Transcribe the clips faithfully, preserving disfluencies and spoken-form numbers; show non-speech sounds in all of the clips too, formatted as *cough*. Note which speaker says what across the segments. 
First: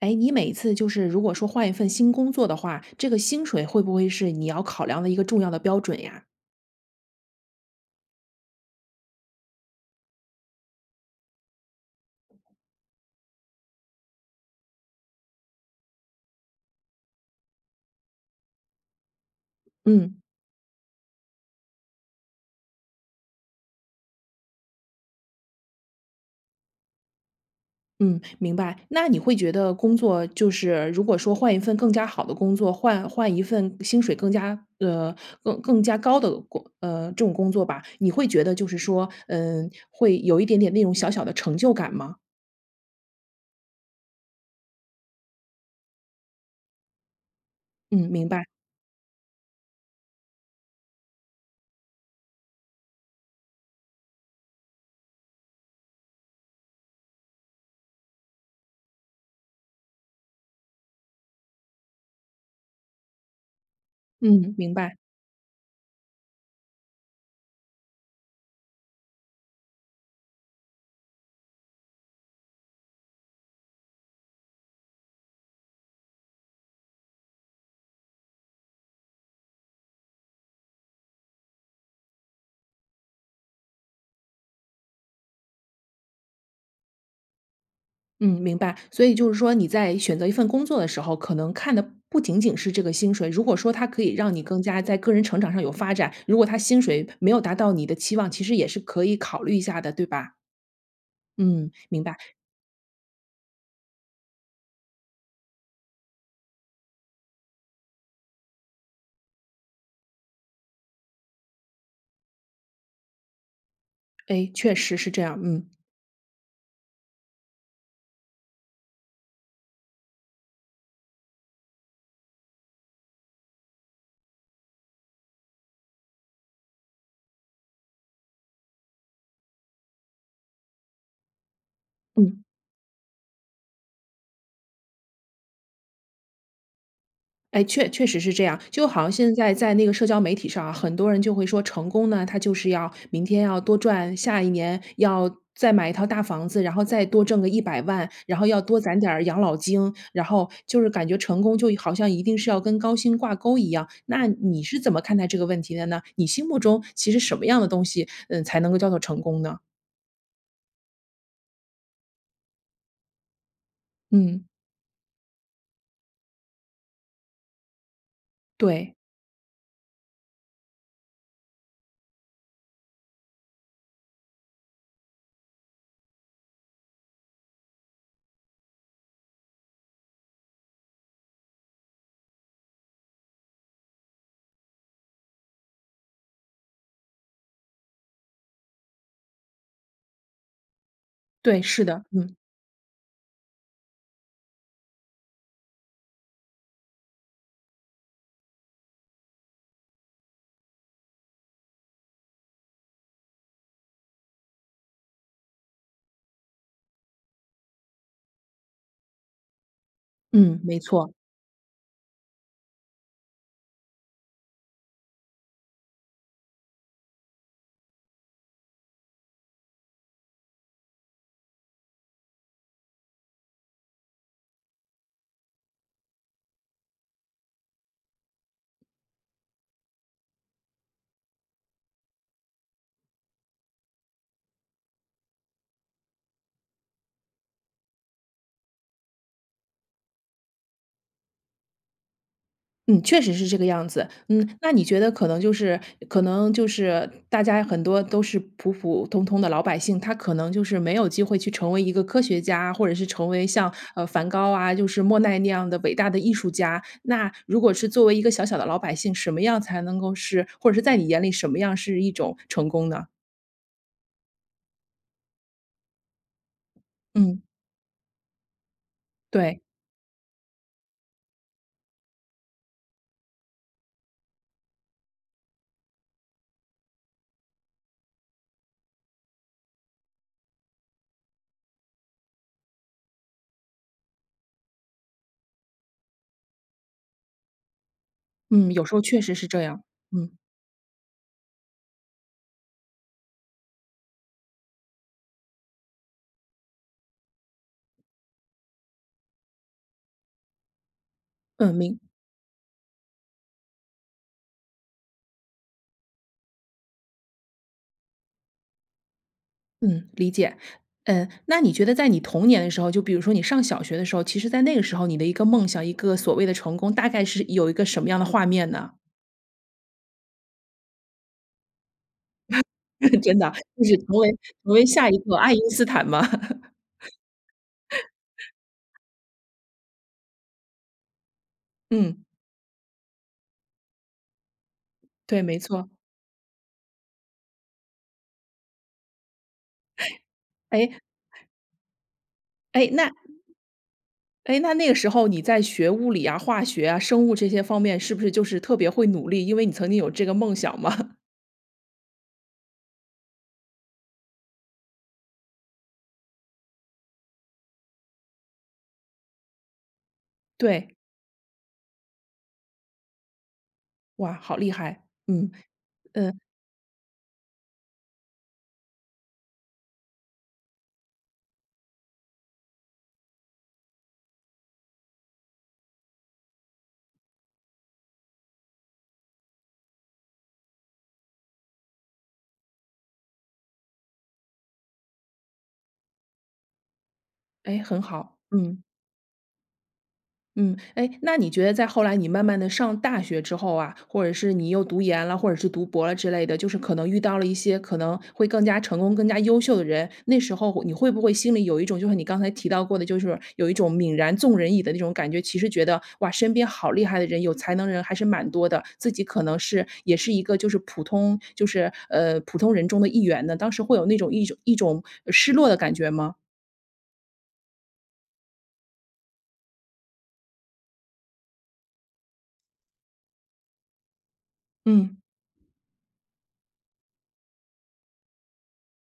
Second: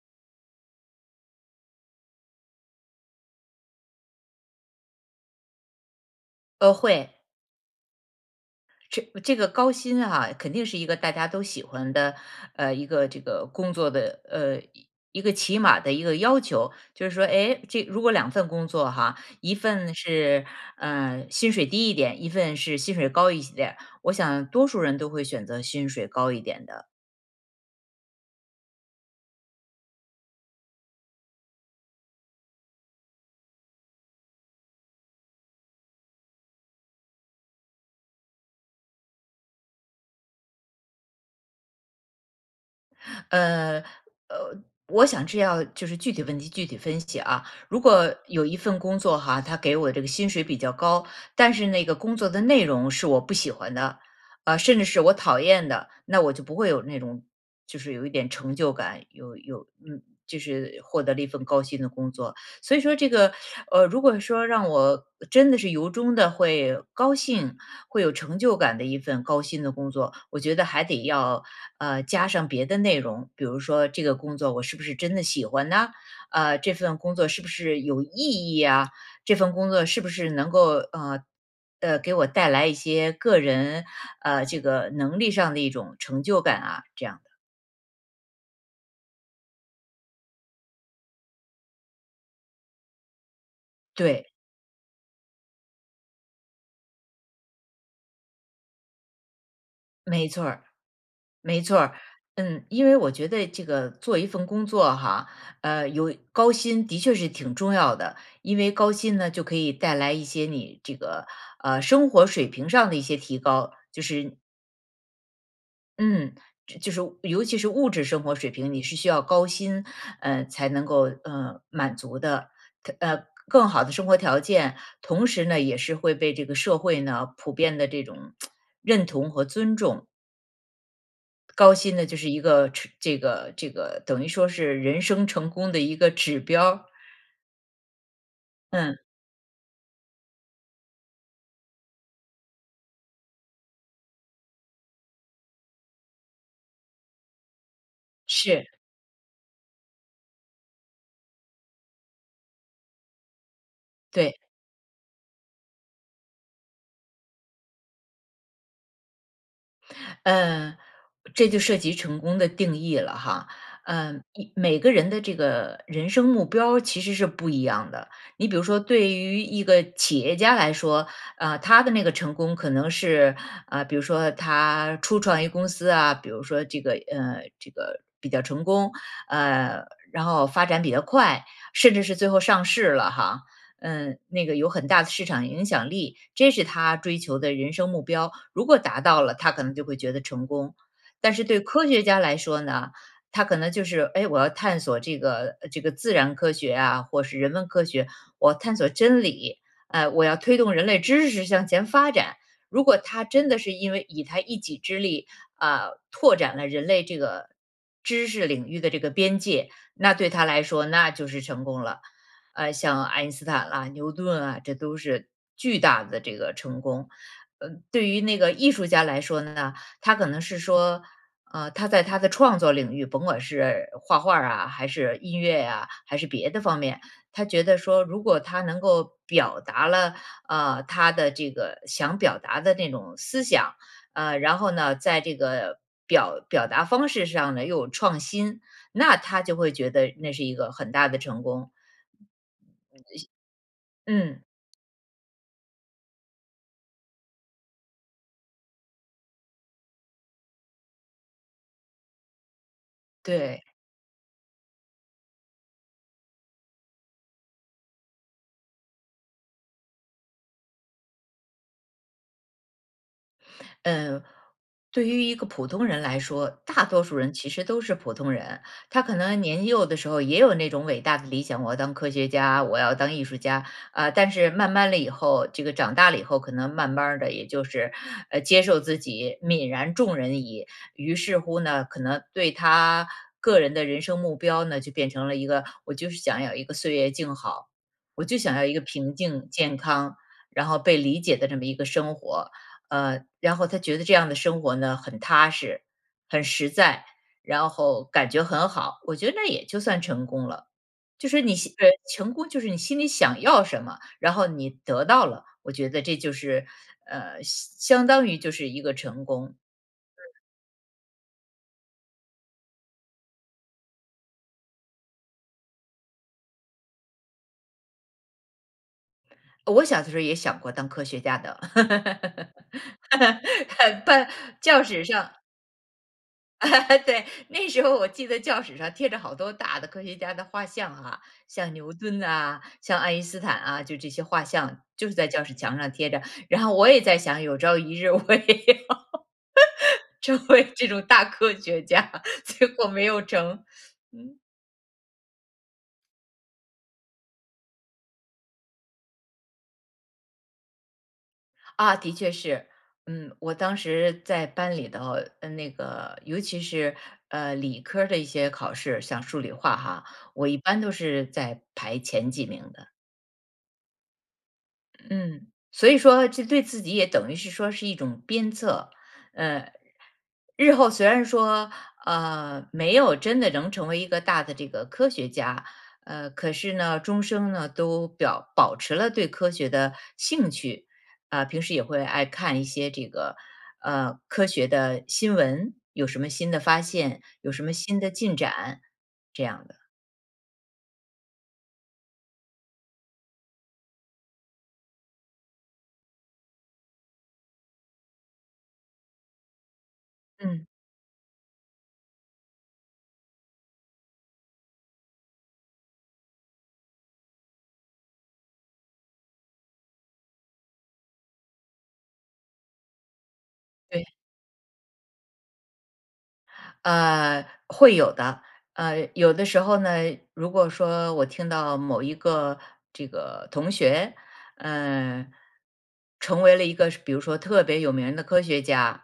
Speaker 1: 诶，你每次就是如果说换一份新工作的话，这个薪水会不会是你要考量的一个重要的标准呀？
Speaker 2: 啊，会。这这个高薪啊，肯定是一个大家都喜欢的，呃，一个这个工作的，呃，一个起码的一个要求，就是说，哎，这如果两份工作哈，一份
Speaker 1: 嗯。
Speaker 2: 是，啊，薪水低一点，一份是薪水高一些点，我想多数人都会选择薪水高一点的。
Speaker 1: 嗯，明白，那你会觉得工作就是如果说换一份更加好的工作，换换一份薪水更加，呃，更更加高的工呃，这种工作吧，你会觉得就是说，嗯，会有一点点那种小小的成就感吗？
Speaker 2: 呃，呃，我想这要就是具体问题具体分析啊。如
Speaker 1: 嗯，
Speaker 2: 果
Speaker 1: 明白。
Speaker 2: 有一份工作哈，它给我这个薪水比较高，但是那个工作的内容是我不喜欢的，啊，甚至是我讨厌的，那我就不会有那种就是有一点成就感，有有嗯，就是获得了一份高薪的工作。所以说这个，呃，如果说
Speaker 1: 嗯，
Speaker 2: 让
Speaker 1: 明白。
Speaker 2: 我真的是由衷地会高兴，会有成就感的一份高薪的工作，我觉得还得要，呃，加上别的内容，比如说这个工作我是不是真的喜欢呢？呃，这份工作是不是有意义啊？这份工作是不是能够，呃，呃，给我带来一些个人，呃，这个能力上的一种成就感啊，这样的。
Speaker 1: 嗯，明白，所以就是说你在选择一份工作的时候，可能看的不仅仅是这个薪水。如果说它可以
Speaker 2: 对。
Speaker 1: 让你更加在个人成长上有发展，如果它薪水没有达到你的期望，其实也是可以考虑一下的，对
Speaker 2: 没
Speaker 1: 吧？
Speaker 2: 错儿，没
Speaker 1: 嗯，
Speaker 2: 错儿，
Speaker 1: 明白。
Speaker 2: 嗯。因为我觉得这个做一份工作哈，呃有高薪的确是挺重要的，因为高薪呢，就可以带来一些你这个，呃生活水平上的一些提高，就是
Speaker 1: 诶，确实是这样，嗯。
Speaker 2: 嗯就就是尤其是物质生活水平，你是需要高薪，呃，才能够，呃，满足的，呃它更好的生活条件。同时呢，也是会被这个社会呢，普遍地这种 *tsk* 认同和尊重。高薪呢就是一
Speaker 1: 嗯。
Speaker 2: 个吃这个这个等于说是人生成功的一个指标。
Speaker 1: 诶，确确实是这样。就好
Speaker 2: 嗯。
Speaker 1: 像现在在那个社交媒体上啊，很多人就会说成功呢，它就是要明天要多赚，下一年要再买一套大房子，然后再多挣个一百万，然后要
Speaker 2: 是。
Speaker 1: 多攒点养老金，然后，就是感觉成功就好像一定是要跟高薪挂钩一样。那
Speaker 2: 对。
Speaker 1: 你是怎么看待这个问题的呢？你心目中其实什么样的东西，嗯，才能够叫做成功呢？
Speaker 2: 嗯，这就涉及成功的定义了哈，呃
Speaker 1: 嗯。
Speaker 2: 每个人的这个人生目标其实是不一样的。你比如说
Speaker 1: 对。
Speaker 2: 对于一个企业家来说，呃，他的那个成功可能是，啊，比如说他初创一个公司啊，比如说这个呃，这个比较成功。呃，然后发展比较快，甚至是最后上市了哈，嗯，那个有很大的市场影响力，这是他追求的人生目标。如果达到了，他可能就会觉得成功。但是对
Speaker 1: 对，是
Speaker 2: 科学
Speaker 1: 的，
Speaker 2: 家
Speaker 1: 嗯。
Speaker 2: 来说呢，他可能就是：“哎，我要探索这个这个自然科学啊，或是人文科学，我探索真理，呃，我要推动人类知识向前发展。”如果他真的是因为以他一己之力，啊，拓展了人类这个知识领域的这个边界，那对他
Speaker 1: 嗯，
Speaker 2: 来
Speaker 1: 没
Speaker 2: 说那
Speaker 1: 错。
Speaker 2: 就是成功了。呃，像爱因斯坦啊、牛顿啊，这都是巨大的这个成功。嗯，对于那个艺术家来说呢，他可能是说，呃，他在他的创作领域，甭管是画画儿啊还是音乐呀，还是别的方面，他觉得说如果他能够表达了，呃，他的这个想表达的那种思想，呃然后呢在这个表表达方式上呢又有创新，那他就会觉得那是一个很大的成功。
Speaker 1: 嗯，确实是这个样子。
Speaker 2: 嗯。
Speaker 1: 嗯，那你觉得可能就是可能就是大家很多都是普普通通的老百姓，他可能就是没有机会去成为一个科学家，或者是成为
Speaker 2: 对。
Speaker 1: 像，呃，梵高啊，就是莫奈那样的伟大的艺术家。那如果是作为一个小小的老百姓，什么样才能够是或者是在你眼里什么样是一种成功呢？
Speaker 2: 嗯，对于一个普通人来说，大多数人
Speaker 1: 嗯。
Speaker 2: 其实都是普通人。他可能
Speaker 1: 对。
Speaker 2: 年幼的时候也有那种伟大的理想，我要当科学家，我要当艺术家。啊，但是慢慢了以后，这个长大了以后，可能慢慢儿的也就是，呃，接受自己泯然众人矣，于是乎呢，可能对他个人的人生目标呢就变成了一个，我就是想要一个岁月静好，我就想要
Speaker 1: 嗯，
Speaker 2: 一个
Speaker 1: 有时候
Speaker 2: 平
Speaker 1: 确实是
Speaker 2: 静
Speaker 1: 这
Speaker 2: 健
Speaker 1: 样，
Speaker 2: 康，
Speaker 1: 嗯。
Speaker 2: 然后被理解的这么一个生活。呃，然后他觉得这样的生活呢很踏实、很实在，然后感觉很好，我觉得那也就算成功了。就是你心
Speaker 1: 嗯，
Speaker 2: 对，
Speaker 1: 明
Speaker 2: 成功就是你心里想要什么，然后你得到了，我觉得这就是，呃，相相当于就是一个成功。
Speaker 1: 嗯，理解，嗯，那你觉得在你童年的时候，就比如说你上小学的时候。其实在那个时候你的一个梦想，一个所谓的成功，大概是有一个什么样的画面呢？
Speaker 2: 我小的时候也想过当科学家的。
Speaker 1: *laughs* 真的，就是
Speaker 2: *laughs*
Speaker 1: 成为
Speaker 2: 班
Speaker 1: 成
Speaker 2: 教
Speaker 1: 为
Speaker 2: 室
Speaker 1: 下一
Speaker 2: 上
Speaker 1: 个爱因斯坦吗？
Speaker 2: *laughs* 对，那时候我记得
Speaker 1: *laughs*
Speaker 2: 教室上贴着好多大的科学家的画像啊，像牛顿
Speaker 1: 嗯。
Speaker 2: 啊，像爱因斯坦啊，就这些画像就是在
Speaker 1: 对，
Speaker 2: 教室
Speaker 1: 没
Speaker 2: 墙
Speaker 1: 错。
Speaker 2: 上贴着。然后我也在想，有朝一日我也要，成
Speaker 1: *chuckles*
Speaker 2: 为这
Speaker 1: 诶。
Speaker 2: 种大科学家，结果
Speaker 1: 诶，
Speaker 2: 没
Speaker 1: 那，
Speaker 2: 有成。嗯。
Speaker 1: 诶，那那个时候你在学物理啊、化学啊、生物这些方面是不是就是特别会努力，因为你曾经有这个梦想嘛。
Speaker 2: 啊，的确是。嗯，我当时在班里头呃，那个，尤其是，呃，理科儿的一些考试，像数理化哈，我一般都
Speaker 1: 对。
Speaker 2: 是在排前几名的。
Speaker 1: 哇，好厉害，
Speaker 2: 嗯，
Speaker 1: 嗯，
Speaker 2: 所以说，
Speaker 1: 嗯。
Speaker 2: 这对自己也等于是说是一种鞭策。呃，日后虽然说，呃，没有真的能成为一个大的这个科学家，呃，可是呢，终生呢都表保持了对科学的兴趣。啊，平时也会爱看一些这个，呃，科学的新闻，有什么新的发现，有什么
Speaker 1: 哎，
Speaker 2: 新
Speaker 1: 很
Speaker 2: 的进
Speaker 1: 好，
Speaker 2: 展，
Speaker 1: 嗯。
Speaker 2: 这样的。
Speaker 1: 嗯，诶，那你觉得在后来你慢慢地上大学之后啊，或者是你又读研了，或者是读博了之类的，就是可能遇到了一些可能会更加成功、更加优秀的人。那时
Speaker 2: 嗯。
Speaker 1: 候你会不会心里有一种，就是你刚才提到过的，就是说有一种泯然众人矣的那种感觉。其实觉得哇，身边好厉害的人，有才能的人还是蛮多的。自己可能是也是一个，就是普通就是，呃，普通人中的一员呢？当时会有
Speaker 2: 对。
Speaker 1: 那种一种一种失落的感觉吗？
Speaker 2: 呃，会有的。呃，有的时候呢，如果说我听到某一个这个同学，
Speaker 1: 嗯。
Speaker 2: 嗯，成为了一个说比如说特别有名的科学家，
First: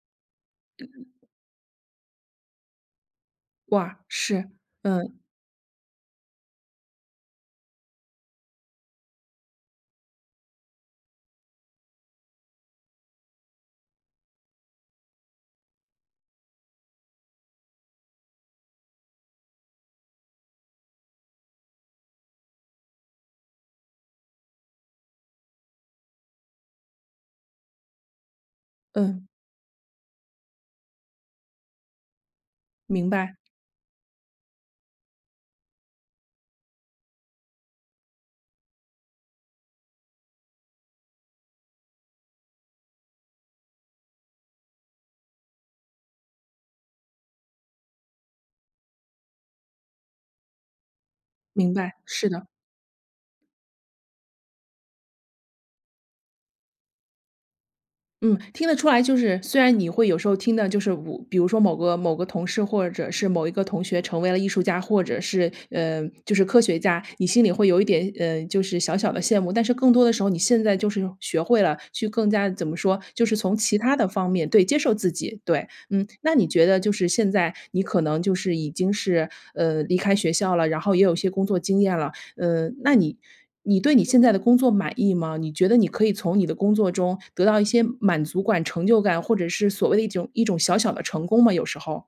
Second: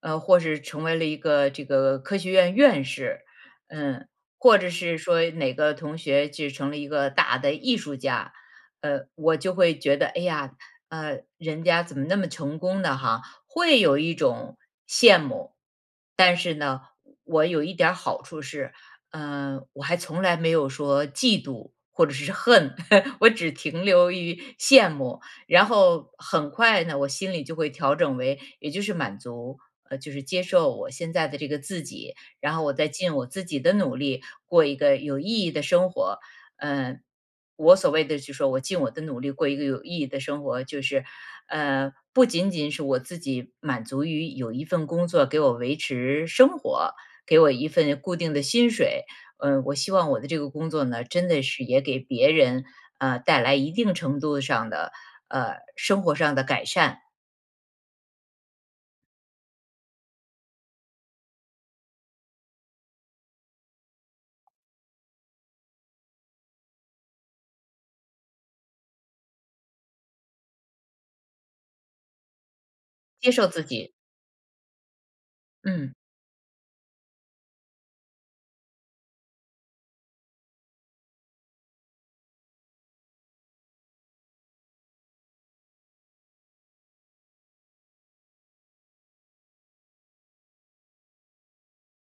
Speaker 2: 呃，或是成为了一个，这个科学院院士，
Speaker 1: 哇，
Speaker 2: 嗯，
Speaker 1: 是，
Speaker 2: 或者是
Speaker 1: 嗯。
Speaker 2: 说哪个同学就成了一个大的艺术家。呃，我就会觉得，哎呀，呃，人家怎么那么成功的哈。会有一种羡慕。但是呢，我有一点儿好处是，呃，我还从来没有说嫉妒或者是恨。*laughs* 我只停留于羡慕。然后很快呢，我心里就会调整为，也就是满
Speaker 1: 嗯。
Speaker 2: 足。呃，就是接受我现在的这个自己，然后我再
Speaker 1: 明
Speaker 2: 尽我
Speaker 1: 白。
Speaker 2: 自己的努力过一个有意义的生活，嗯。我所谓的，就说我尽我的努力过一个有意义的生活，就是，呃，不仅仅是我自己满足于有一份工作给我维持生活，给我一份固定的薪水。呃，我希望我的这个工作呢，真的是
Speaker 1: 明
Speaker 2: 也
Speaker 1: 白，
Speaker 2: 给
Speaker 1: 是
Speaker 2: 别
Speaker 1: 的。
Speaker 2: 人，呃，带来一定程度上的，呃，生活上的改善。
Speaker 1: 嗯，听得出来，就是虽然你会有时候听的就是如比如说某个某个同事或者是某一个同学成为了艺术家，或者是，呃就是科学家，你心里会有一点，嗯，就是小小的羡慕，但是更多的时候你现在就是学会了，去更加怎么说？就
Speaker 2: 接
Speaker 1: 是
Speaker 2: 受
Speaker 1: 从
Speaker 2: 自
Speaker 1: 其
Speaker 2: 己。
Speaker 1: 它的方面对，接受自己，对，
Speaker 2: 嗯。
Speaker 1: 嗯。那你觉得就是现在你可能就是已经是，呃，离开学校了，然后也有一些工作经验啦，嗯，那你你对你现在的工作满意吗？你觉得你可以从你的工作中得到一些满足管、成就感，或者是所谓的一种一种小小的成功吗，有时候？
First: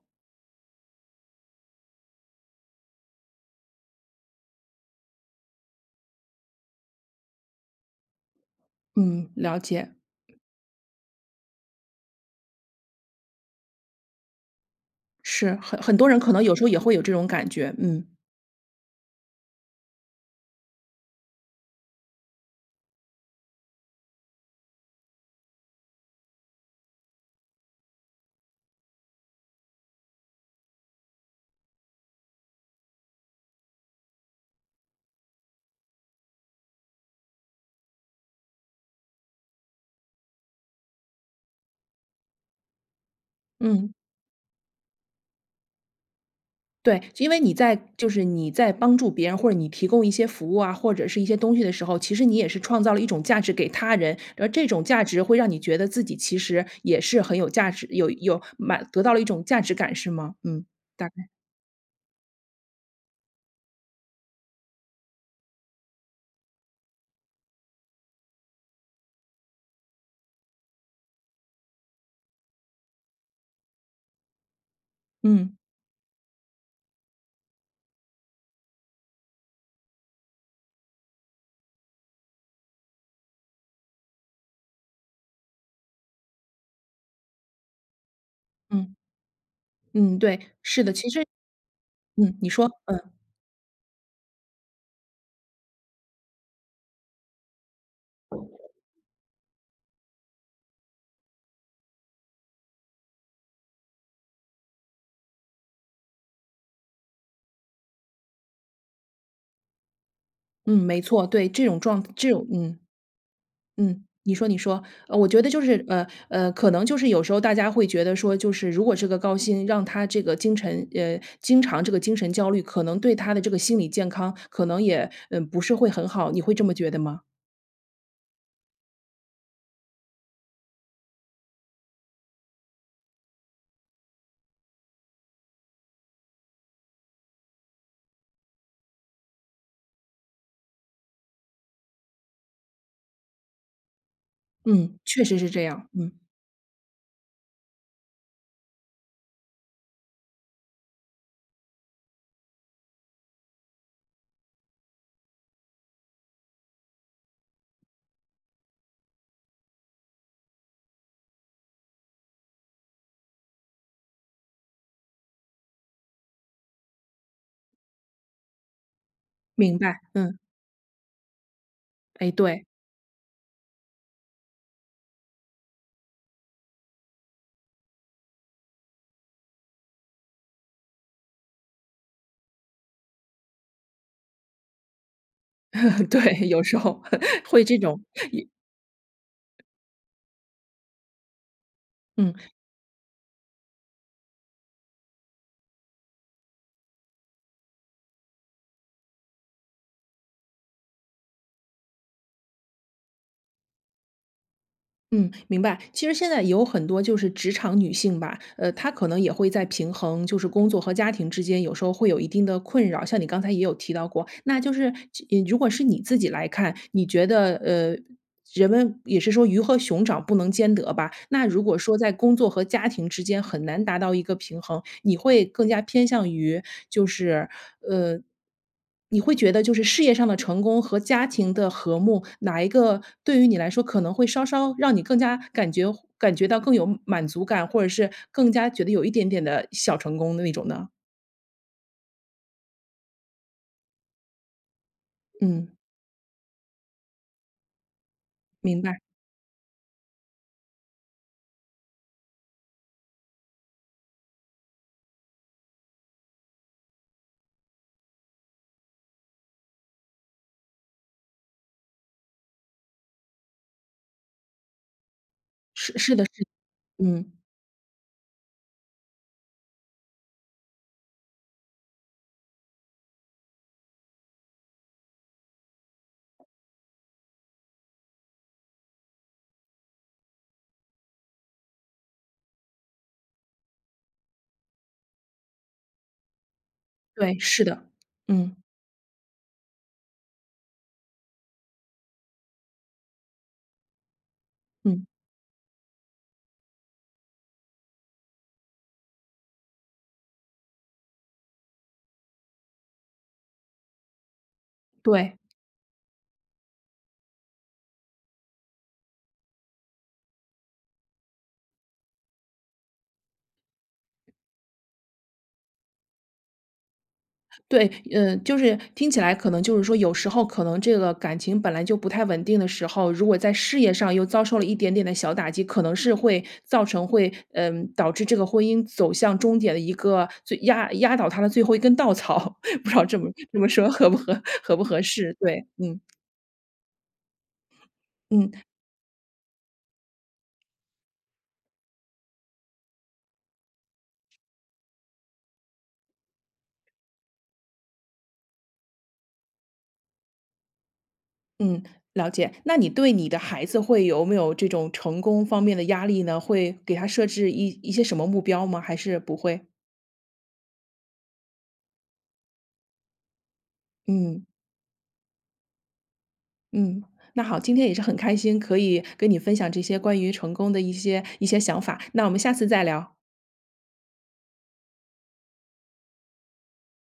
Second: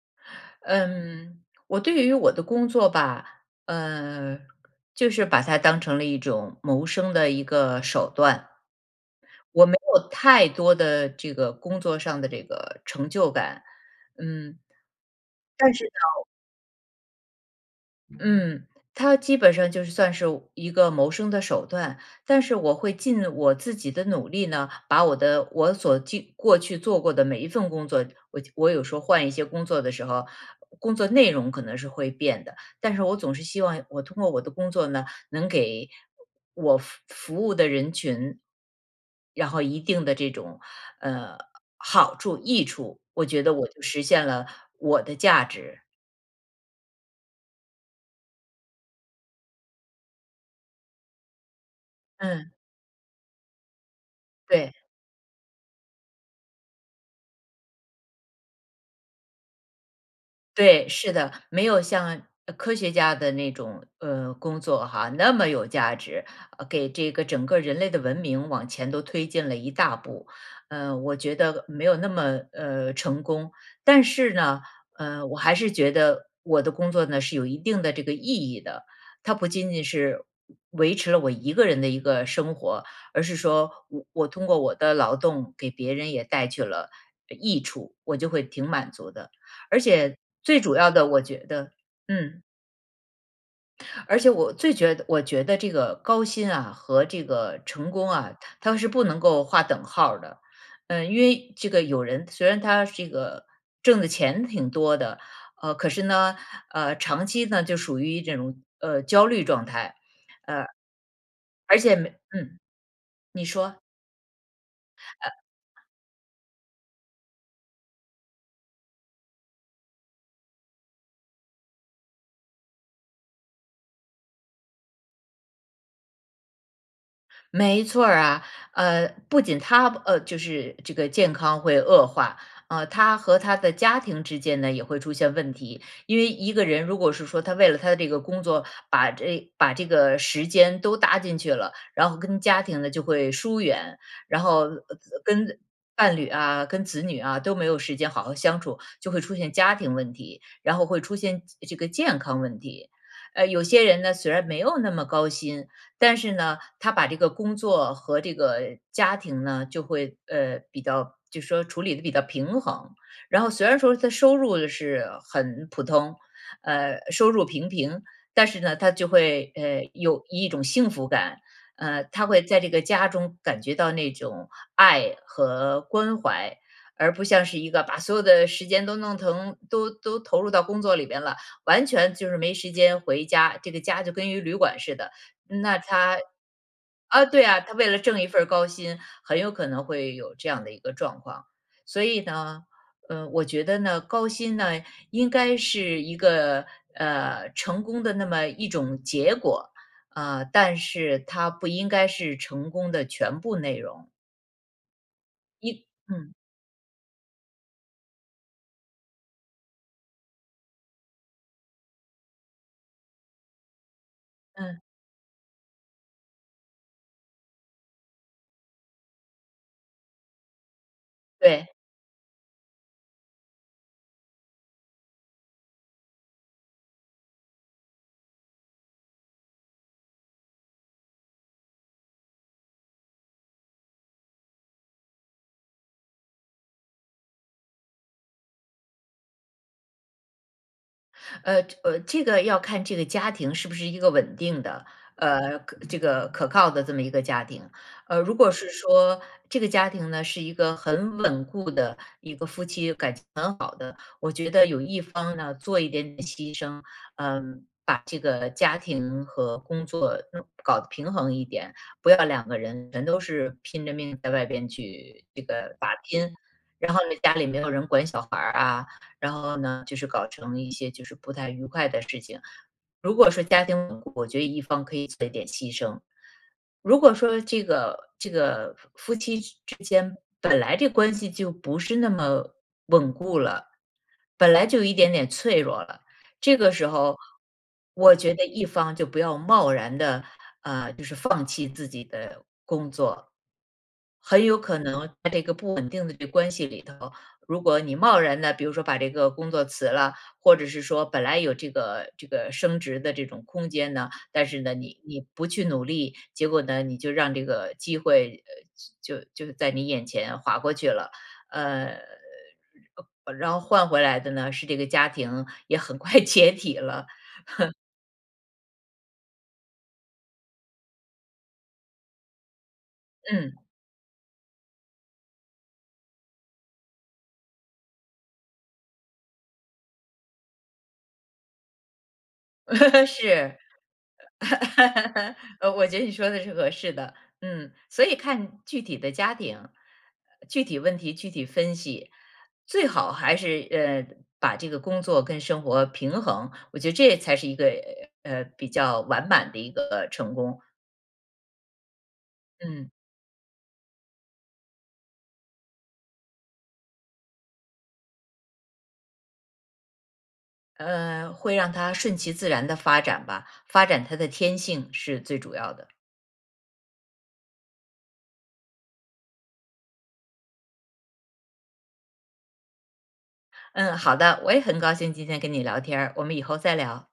Speaker 2: 嗯，我对于我的工作吧，呃，就是把它当成了一种谋生的一个手段。
Speaker 1: 嗯，了
Speaker 2: 我没
Speaker 1: 解。
Speaker 2: 有太多的这个工作上的这个成就感，嗯，
Speaker 1: 是，
Speaker 2: 但
Speaker 1: 很
Speaker 2: 是呢
Speaker 1: 很多人可能有时候也会有这种感觉，嗯。
Speaker 2: 嗯，它基本上就是算是一个我谋生的手段，但是我会尽我自己的努力呢，把我的我所就过去做过的每一份工作，我就我有时候换一些工作的时候，工作内容可能是会变的。但是我总是希望我通过我的工作呢，能给我服服务的人群，然后一定的这种，呃好处、益处，我觉得我就
Speaker 1: 嗯。
Speaker 2: 实现了我的价值。
Speaker 1: 对，因为你在就是你在帮助别人，或者你提供一些服务啊，或者是一些东西的时候，其实你也
Speaker 2: 嗯。
Speaker 1: 是创造了一种价值给他人，而这
Speaker 2: 对。
Speaker 1: 种价值会让你觉得自己其实也是很有价值，有有满得到了一种价值感是吗？嗯，
Speaker 2: 对，
Speaker 1: 大
Speaker 2: 是
Speaker 1: 概。
Speaker 2: 的，没有像，呃，科学家的那种，呃，工作哈，那么有价值，呃，给这个整个人类的文明往前都推进了一大步，呃，我觉得没有那么，呃，成功。但是呢，呃，我还
Speaker 1: 嗯。
Speaker 2: 是觉得我的工作呢是有一定的这个意义的，它不仅仅是维持了我一个人的一个生活，而是说我我通过我的劳动给别人也带去了，呃，益处，我就会挺满
Speaker 1: 嗯。
Speaker 2: 足的。而且
Speaker 1: 嗯，对，
Speaker 2: 最主
Speaker 1: 是
Speaker 2: 要
Speaker 1: 的，
Speaker 2: 的
Speaker 1: 其
Speaker 2: 我
Speaker 1: 实
Speaker 2: 觉得
Speaker 1: 嗯，
Speaker 2: 嗯。
Speaker 1: 你说，嗯。
Speaker 2: 而且我最觉得我觉得这个高薪啊和这个成功啊，它是不能够画等号儿的。呃，因为这个有人，虽然他这个挣的钱挺多的，呃，可是呢，呃，长期呢，就属于这种，呃，焦虑状态，呃
Speaker 1: 嗯，没错，对，这种
Speaker 2: 而且
Speaker 1: 状
Speaker 2: 每
Speaker 1: 这种
Speaker 2: 嗯，
Speaker 1: 嗯。
Speaker 2: 你说。
Speaker 1: 嗯，你说你说，呃，我觉得就
Speaker 2: 呃
Speaker 1: 是，呃，呃，可能就是有时候大家会觉得说，就是如果这个高薪让他这个精陈呃，经常这个精神焦虑，可能对他的这个心理健康可能也不是会很好，你会这么觉得吗？
Speaker 2: 没错儿啊，呃不仅他，呃，就是这个健康会恶化，呃，他和他的家庭之间呢也会出现问题，因为一个人如果是说他为了他的这个工作，把这把这个时间都搭进去了，然后跟家庭呢就会疏远，然后
Speaker 1: 嗯，确实是
Speaker 2: 跟
Speaker 1: 这样，
Speaker 2: 伴
Speaker 1: 嗯。
Speaker 2: 侣啊、跟子女啊都没有时间好好相处，就会出现家庭问题，然后会出现这个健康问题。呃，有些人呢，虽然没有那么高薪，但是呢，他把这个工作和这个家庭呢，就会呃，比较就说处理地比较平衡。然后虽然说他收入是很普通，呃收入平平，但是呢，他就会，
Speaker 1: 明
Speaker 2: 呃，
Speaker 1: 白，
Speaker 2: 有
Speaker 1: 嗯。
Speaker 2: 一种幸福感。呃，他
Speaker 1: 哎
Speaker 2: 会在
Speaker 1: 对。
Speaker 2: 这个家中感觉到那种爱和关怀，而不像是一个把所有的时间都弄疼都都投入到工作里边了，完全就是没时间回家，这个家就跟一个旅馆似的，那
Speaker 1: *laughs*
Speaker 2: 他
Speaker 1: 对，有时候
Speaker 2: 啊，对啊，
Speaker 1: 会
Speaker 2: 他
Speaker 1: 这
Speaker 2: 为了
Speaker 1: 种，
Speaker 2: 挣一份
Speaker 1: 有
Speaker 2: 儿高薪，很有可能会有这样的一个状况。所以
Speaker 1: 嗯。
Speaker 2: 呢，呃，我觉得呢，高薪呢，应该是一个，呃，成功的那么一种结果，啊，但是它不应该是成功的全部内容。
Speaker 1: 嗯，明白，
Speaker 2: 一
Speaker 1: 其实现
Speaker 2: 嗯。
Speaker 1: 在有很多就是职场女性吧，呃，她可能也会在平衡，就是工作和家庭之间有时候会有一定的困扰，像你刚才也有提到过。那就
Speaker 2: 嗯。
Speaker 1: 是，呃，如果是你自己来看，你觉得，呃，人们也是说鱼和熊掌不能兼得吧。那如
Speaker 2: 对。
Speaker 1: 果说在工作和家庭之间很难达到一个平衡，你会更加偏向于，就是，呃你会觉得就是事业上的成功和家庭的和睦，哪一个对于你来说可能会稍稍让你更加感觉感觉到更有满足感，或者是更加觉得有一点点的小成功的那种呢？
Speaker 2: 呃，呃，这个要看这个家庭是不是一个稳定的，呃，
Speaker 1: 嗯。
Speaker 2: 这个可靠的这么一个家庭。呃，如果是
Speaker 1: 明白。
Speaker 2: 说这个家庭呢，是一个很稳固的一个夫妻感情很好的，我觉得有一方呢，做一点点牺牲，呃，把这个家庭和工作搞得平衡一点，不要两个人全都是拼着命在外边去这个
Speaker 1: 是，
Speaker 2: 打
Speaker 1: 是的
Speaker 2: 拼。
Speaker 1: 是的。
Speaker 2: 然后呢，家
Speaker 1: 嗯。
Speaker 2: 里没有人管小孩儿啊，然后呢，就是搞成一些就是不太愉快的事情。如果说家庭稳固，我觉得一方可以做一点牺牲，如果说这个这个夫夫妻之间本来这关系就不是那么稳固了，本来就有一点点脆弱了，这个时候
Speaker 1: 对，是的，
Speaker 2: 我觉得
Speaker 1: 嗯。
Speaker 2: 一方就不要贸然地，啊，就是放弃自己的工作。很有可
Speaker 1: 嗯。
Speaker 2: 能在这个不稳定的这个关系里头，如果你贸然地，比如说把这个工作辞了，或者是说本来有这个这个升职的这种空间呢，但是呢，你你
Speaker 1: 对。
Speaker 2: 不去努力，结果呢，你就让这个机会，呃，就就在你眼前划过去了。呃，然然后换回来的呢，是这个家庭也很快解体了。*chuckles*
Speaker 1: 对，嗯，就是听起来，可能就是说有时候可能这个感情本来就不太稳定的时候，如果在
Speaker 2: 嗯。
Speaker 1: 事业上又遭受了一点点的小打击，可能是会造成，会嗯，导致这个婚姻走向终点的一个最压压倒他的最后一根稻草，*laughs* 不知道
Speaker 2: *laughs*
Speaker 1: 这么
Speaker 2: 是。
Speaker 1: 这么说合不合合不合适？
Speaker 2: *laughs*
Speaker 1: 对，
Speaker 2: 呃，我觉
Speaker 1: 嗯。
Speaker 2: 得你说的是合适的。嗯，所以看
Speaker 1: 嗯。
Speaker 2: 具体的家庭，呃，具体问题具体分析。最好还是，呃，把这个工作跟生活平衡，我觉得这才是一个，呃，比较完满的一个成功。
Speaker 1: 嗯，了解，那你
Speaker 2: 嗯。
Speaker 1: 对你的孩子，会有没有这种成功方面的压力呢？会给他设置一一些什么目标吗？还是不会？
Speaker 2: 呃，会让他顺其自然地发展吧，发展他的
Speaker 1: 嗯。
Speaker 2: 天性是最主要的。
Speaker 1: 嗯，那好，今天也是很开心，可以跟你分享这些关于成功的一些一些想法，那我们下次再聊。
Speaker 2: 嗯，好的，我也很高兴今天跟你聊天儿，我们以后再聊。